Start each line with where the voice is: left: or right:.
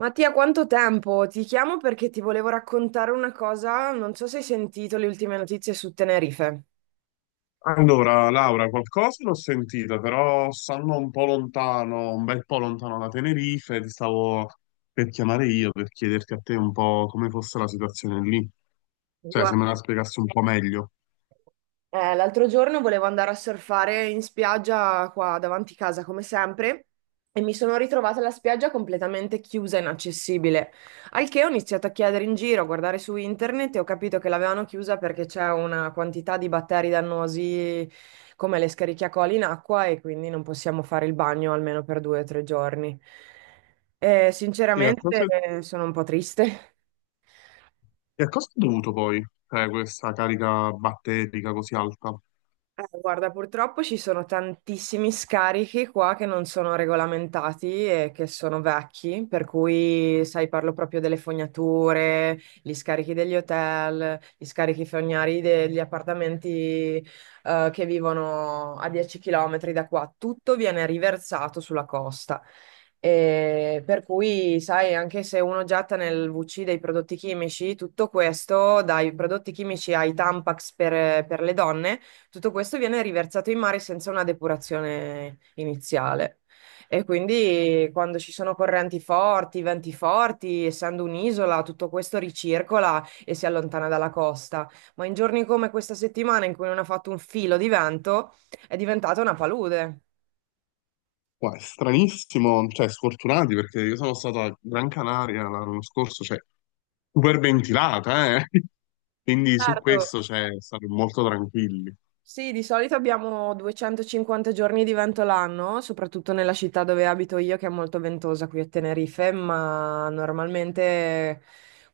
right: Mattia, quanto tempo? Ti chiamo perché ti volevo raccontare una cosa, non so se hai sentito le ultime notizie su Tenerife.
left: Allora, Laura, qualcosa l'ho sentita, però stanno un po' lontano, un bel po' lontano da Tenerife, e ti stavo per chiamare io per chiederti a te un po' come fosse la situazione lì, cioè se me la
right: Guarda.
left: spiegassi un po' meglio.
right: L'altro giorno volevo andare a surfare in spiaggia qua davanti casa, come sempre, e mi sono ritrovata la spiaggia completamente chiusa e inaccessibile. Al che ho iniziato a chiedere in giro, a guardare su internet e ho capito che l'avevano chiusa perché c'è una quantità di batteri dannosi come le Escherichia coli in acqua e quindi non possiamo fare il bagno almeno per 2 o 3 giorni. E sinceramente
left: E
right: sono un po' triste.
left: a cosa è dovuto poi, cioè, questa carica batterica così alta?
right: Guarda, purtroppo ci sono tantissimi scarichi qua che non sono regolamentati e che sono vecchi, per cui, sai, parlo proprio delle fognature, gli scarichi degli hotel, gli scarichi fognari degli appartamenti, che vivono a 10 km da qua. Tutto viene riversato sulla costa. E per cui, sai, anche se uno getta nel VC dei prodotti chimici, tutto questo, dai prodotti chimici ai Tampax per le donne, tutto questo viene riversato in mare senza una depurazione iniziale. E quindi quando ci sono correnti forti, venti forti, essendo un'isola, tutto questo ricircola e si allontana dalla costa. Ma in giorni come questa settimana in cui non ha fatto un filo di vento, è diventata una palude.
left: Qua è stranissimo, cioè sfortunati perché io sono stato a Gran Canaria l'anno scorso, cioè super ventilata, eh? Quindi su
right: Certo,
left: questo cioè, stare molto tranquilli.
right: sì, di solito abbiamo 250 giorni di vento l'anno, soprattutto nella città dove abito io, che è molto ventosa qui a Tenerife, ma normalmente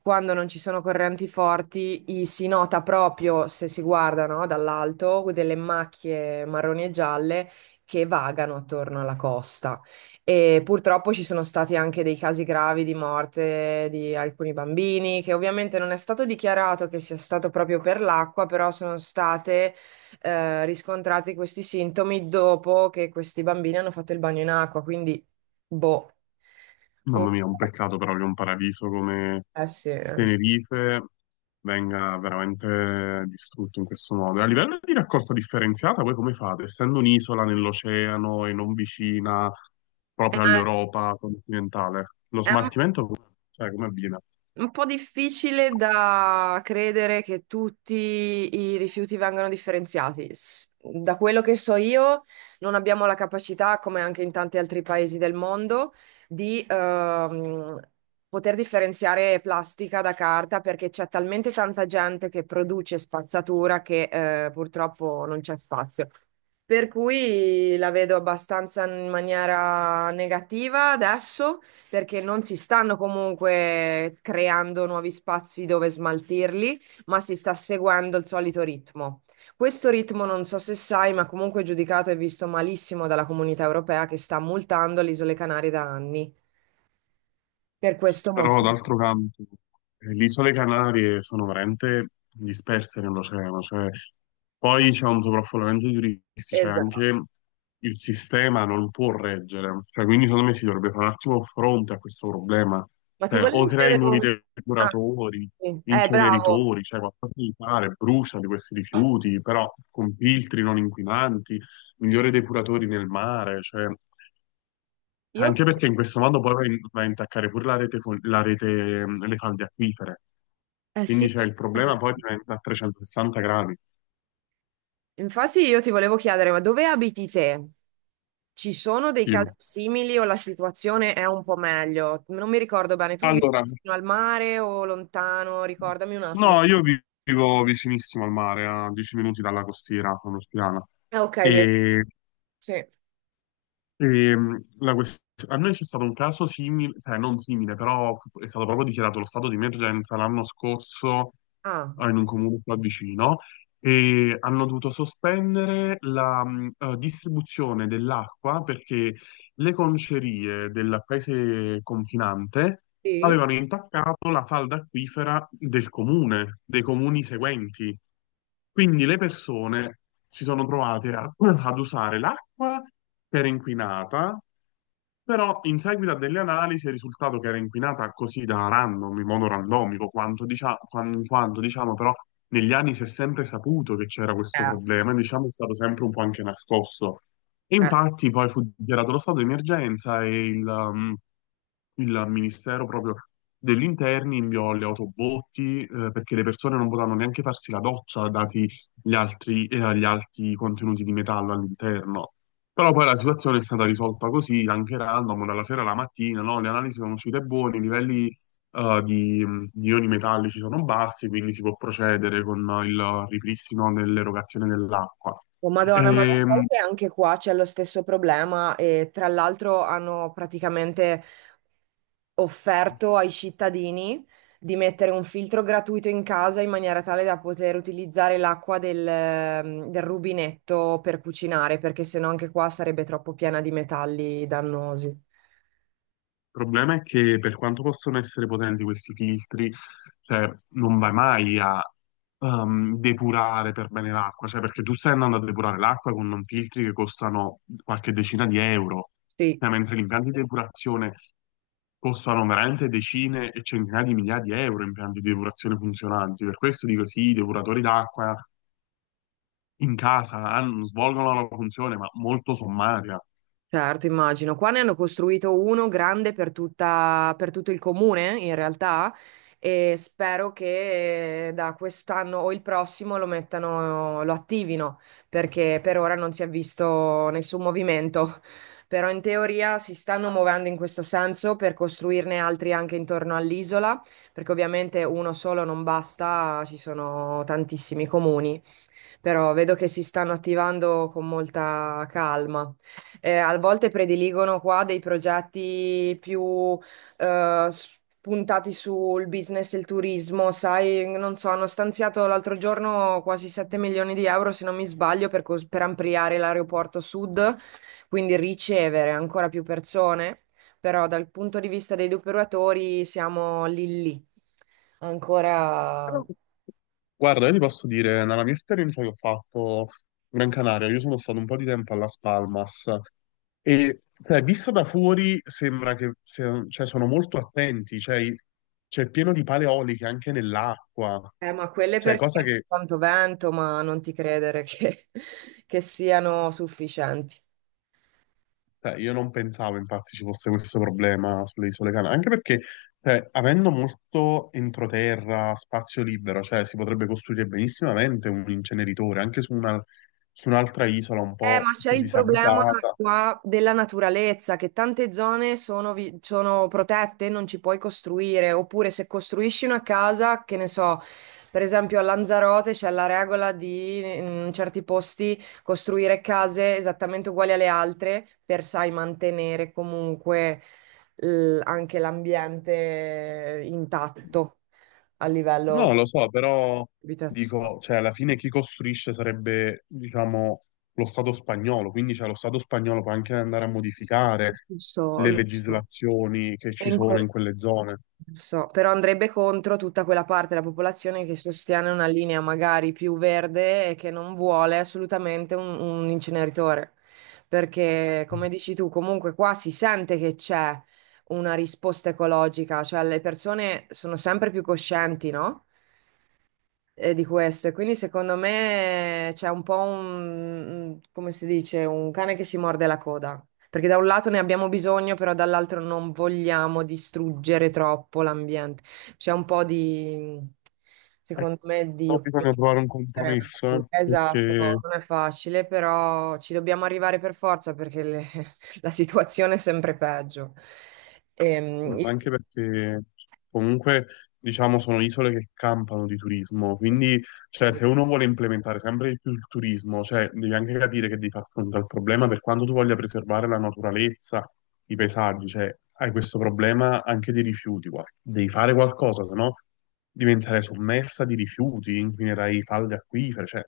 right: quando non ci sono correnti forti si nota proprio, se si guarda, no, dall'alto, delle macchie marroni e gialle che vagano attorno alla costa. E purtroppo ci sono stati anche dei casi gravi di morte di alcuni bambini, che ovviamente non è stato dichiarato che sia stato proprio per l'acqua, però sono state riscontrati questi sintomi dopo che questi bambini hanno fatto il bagno in acqua, quindi boh. Un
left: Mamma
right: po'.
left: mia, un peccato però che un paradiso come
right: Eh sì, eh sì.
left: Tenerife venga veramente distrutto in questo modo. A livello di raccolta differenziata, voi come fate? Essendo un'isola nell'oceano e non vicina
right: Eh,
left: proprio all'Europa continentale, lo
right: è
left: smaltimento, sai, come avviene?
right: un po' difficile da credere che tutti i rifiuti vengano differenziati. Da quello che so io, non abbiamo la capacità, come anche in tanti altri paesi del mondo, di poter differenziare plastica da carta perché c'è talmente tanta gente che produce spazzatura che purtroppo non c'è spazio. Per cui la vedo abbastanza in maniera negativa adesso perché non si stanno comunque creando nuovi spazi dove smaltirli, ma si sta seguendo il solito ritmo. Questo ritmo non so se sai, ma comunque è giudicato e visto malissimo dalla Comunità Europea che sta multando le Isole Canarie da anni per questo
left: Però
right: motivo.
left: d'altro canto, le isole Canarie sono veramente disperse nell'oceano, cioè, poi c'è un sovraffollamento di turisti, cioè
right: Esatto.
left: anche il sistema non può reggere, cioè, quindi secondo me si dovrebbe fare un attimo fronte a questo problema,
right: Ma ti
left: cioè, o
right: volevo
left: crei
right: chiedere
left: nuovi
right: un... Ah,
left: depuratori,
right: sì. Bravo.
left: inceneritori, cioè qualcosa di fare, brucia di questi rifiuti, però con filtri non inquinanti, migliori depuratori nel mare, cioè...
right: Io...
left: Anche perché in questo modo poi vai a intaccare pure la rete, la rete, le falde acquifere.
right: Eh
left: Quindi
right: sì.
left: c'è il problema poi diventa a 360 gradi.
right: Infatti io ti volevo chiedere, ma dove abiti te? Ci sono dei
left: Sì.
right: casi simili o la situazione è un po' meglio? Non mi ricordo bene, tu vivi
left: Allora,
right: vicino al mare o lontano? Ricordami un attimo.
left: no, vivo vicinissimo al mare, a 10 minuti dalla costiera, a Nostiana.
right: Ah, ok, vedi.
left: E
right: Sì.
left: Ehm, la quest- A noi c'è stato un caso simile, cioè non simile, però è stato proprio dichiarato lo stato di emergenza l'anno scorso
right: Ah,
left: in un comune qua vicino e hanno dovuto sospendere la distribuzione dell'acqua perché le concerie del paese confinante
right: sì? Sì.
left: avevano intaccato la falda acquifera del comune, dei comuni seguenti. Quindi le persone si sono trovate ad usare l'acqua che era inquinata, però in seguito a delle analisi è risultato che era inquinata così da random, in modo randomico, quanto, diciamo, però negli anni si è sempre saputo che c'era questo
right: Eh,
left: problema, e, diciamo è stato sempre un po' anche nascosto. E
right: eh.
left: infatti poi fu dichiarato lo stato di emergenza e il Ministero proprio degli Interni inviò le autobotti, perché le persone non potevano neanche farsi la doccia dati gli alti contenuti di metallo all'interno. Però poi la situazione è stata risolta così, anche random, dalla sera alla mattina, no? Le analisi sono uscite buone, i livelli eh, di, di ioni metallici sono bassi, quindi si può procedere con il ripristino dell'erogazione dell'acqua.
right: Oh, Madonna, ma lo sai
left: Ehm,
right: che anche qua c'è lo stesso problema e tra l'altro hanno praticamente offerto ai cittadini di mettere un filtro gratuito in casa in maniera tale da poter utilizzare l'acqua del rubinetto per cucinare, perché sennò anche qua sarebbe troppo piena di metalli dannosi.
left: Il problema è che per quanto possono essere potenti questi filtri, cioè, non vai mai a depurare per bene l'acqua, cioè, perché tu stai andando a depurare l'acqua con non filtri che costano qualche decina di euro,
right: Sì.
left: cioè, mentre gli impianti di depurazione costano veramente decine e centinaia di migliaia di euro, impianti di depurazione funzionanti. Per questo dico sì, i depuratori d'acqua in casa svolgono la loro funzione, ma molto sommaria.
right: Certo, immagino. Qua ne hanno costruito uno grande per tutto il comune, in realtà, e spero che da quest'anno o il prossimo lo mettano, lo attivino, perché per ora non si è visto nessun movimento. Però in teoria si stanno muovendo in questo senso per costruirne altri anche intorno all'isola, perché ovviamente uno solo non basta, ci sono tantissimi comuni, però vedo che si stanno attivando con molta calma. A volte prediligono qua dei progetti più puntati sul business e il turismo, sai, non so, hanno stanziato l'altro giorno quasi 7 milioni di euro, se non mi sbaglio, per ampliare l'aeroporto sud, quindi ricevere ancora più persone, però dal punto di vista degli operatori siamo lì lì. Ancora.
left: Guarda, io ti posso dire, nella mia esperienza che ho fatto Gran Canaria, io sono stato un po' di tempo a Las Palmas e cioè, vista da fuori sembra che cioè, sono molto attenti, cioè, c'è pieno di paleoliche anche nell'acqua,
right: Ma quelle
left: cioè, cosa
right: perché
left: che
right: tanto vento, ma non ti credere che, che siano sufficienti.
left: cioè, io non pensavo infatti ci fosse questo problema sulle isole Canarie, anche perché cioè, avendo molto entroterra, spazio libero, cioè si potrebbe costruire benissimamente un inceneritore anche su un'altra isola un
right: Ma
left: po'
right: c'è
left: più
right: il problema
left: disabitata.
right: qua della naturalezza, che tante zone sono, sono protette, non ci puoi costruire, oppure se costruisci una casa, che ne so, per esempio a Lanzarote c'è la regola di in certi posti costruire case esattamente uguali alle altre per, sai, mantenere comunque anche l'ambiente intatto a
left: No,
right: livello
left: lo so, però
right: abitazionale.
left: dico, cioè, alla fine chi costruisce sarebbe, diciamo, lo Stato spagnolo, quindi cioè, lo Stato spagnolo può anche andare a modificare
right: Lo so,
left: le
right: lo so.
left: legislazioni che
right: E
left: ci
right: in
left: sono in
right: que-
left: quelle zone.
right: Non so, però andrebbe contro tutta quella parte della popolazione che sostiene una linea magari più verde e che non vuole assolutamente un inceneritore. Perché, come dici tu, comunque qua si sente che c'è una risposta ecologica, cioè le persone sono sempre più coscienti, no? Di questo. E quindi secondo me c'è un po' un, come si dice, un cane che si morde la coda. Perché da un lato ne abbiamo bisogno, però dall'altro non vogliamo distruggere troppo l'ambiente. C'è un po' di,
left: Eh,
right: secondo me, di
left: Però bisogna
right: opinione.
left: trovare un compromesso,
right: Esatto,
left: perché,
right: non è facile, però ci dobbiamo arrivare per forza perché la situazione è sempre peggio. Ehm,
left: ma anche perché comunque diciamo sono isole che campano di turismo,
right: io-
left: quindi cioè, se uno vuole implementare sempre di più il turismo, cioè, devi anche capire che devi far fronte al problema per quanto tu voglia preservare la naturalezza, i paesaggi, cioè, hai questo problema anche dei rifiuti, guarda. Devi fare qualcosa, se no diventerai sommersa di rifiuti, inquinerai falde acquifere, cioè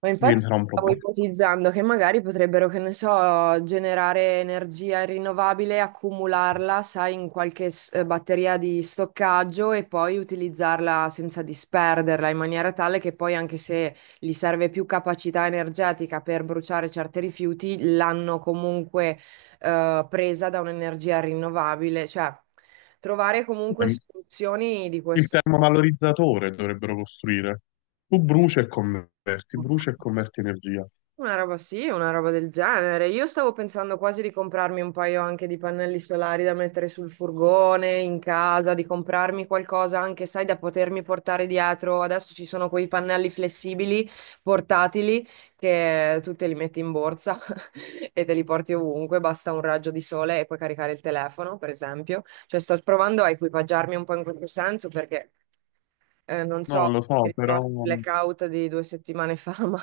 right: Ma infatti
left: diventerà un
right: stavo
left: problema.
right: ipotizzando che magari potrebbero, che ne so, generare energia rinnovabile, accumularla, sai, in qualche batteria di stoccaggio e poi utilizzarla senza disperderla, in maniera tale che poi anche se gli serve più capacità energetica per bruciare certi rifiuti, l'hanno comunque presa da un'energia rinnovabile, cioè trovare comunque soluzioni di
left: Il
right: questo.
left: termovalorizzatore dovrebbero costruire. Tu bruci e converti energia.
right: Una roba sì, una roba del genere. Io stavo pensando quasi di comprarmi un paio anche di pannelli solari da mettere sul furgone, in casa, di comprarmi qualcosa anche, sai, da potermi portare dietro. Adesso ci sono quei pannelli flessibili, portatili, che tu te li metti in borsa e te li porti ovunque, basta un raggio di sole e puoi caricare il telefono, per esempio. Cioè, sto provando a equipaggiarmi un po' in questo senso perché... non
left: No,
right: so,
left: lo
right: ti
left: so, però
right: ricordi il
left: mm,
right: blackout di 2 settimane fa, ma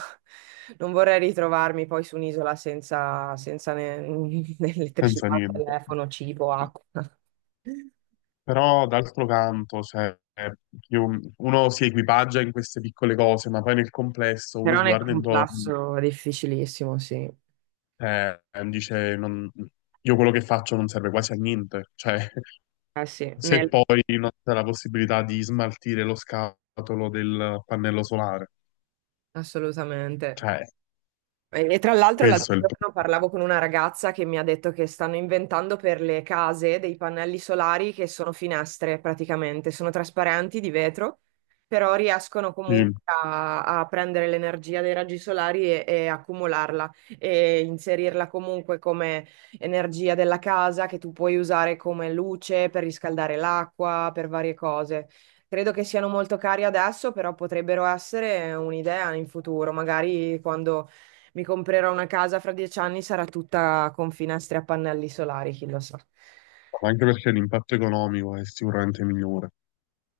right: non vorrei ritrovarmi poi su un'isola senza, né
left: senza
right: elettricità,
left: niente.
right: telefono, cibo, acqua.
left: Però d'altro canto, cioè, uno si equipaggia in queste piccole cose, ma poi nel complesso uno
right: Però
left: si
right: nel
left: guarda intorno,
right: complesso è difficilissimo, sì.
left: e dice, io quello che faccio non serve quasi a niente. Cioè,
right: Eh sì,
left: se poi non c'è la possibilità di smaltire lo scatolo del pannello solare.
right: assolutamente.
left: Cioè,
right: E tra l'altro l'altro
left: questo è il
right: giorno parlavo con una ragazza che mi ha detto che stanno inventando per le case dei pannelli solari che sono finestre praticamente, sono trasparenti di vetro, però riescono
left: problema.
right: comunque a prendere l'energia dei raggi solari e accumularla e inserirla comunque come energia della casa che tu puoi usare come luce per riscaldare l'acqua, per varie cose. Credo che siano molto cari adesso, però potrebbero essere un'idea in futuro, magari quando mi comprerò una casa fra 10 anni, sarà tutta con finestre a pannelli solari, chi lo sa.
left: Ma anche perché l'impatto economico è sicuramente migliore.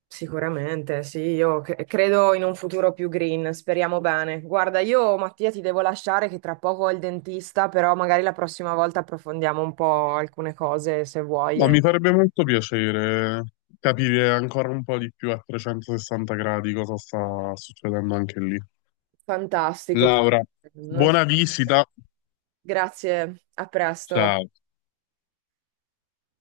right: Sicuramente, sì, io credo in un futuro più green, speriamo bene. Guarda, io Mattia ti devo lasciare che tra poco ho il dentista, però magari la prossima volta approfondiamo un po' alcune cose se vuoi.
left: No,
right: eh.
left: mi farebbe molto piacere capire ancora un po' di più a 360 gradi cosa sta succedendo anche lì.
right: Fantastico.
left: Laura,
right: Non so.
left: buona visita.
right: Grazie, a presto.
left: Ciao.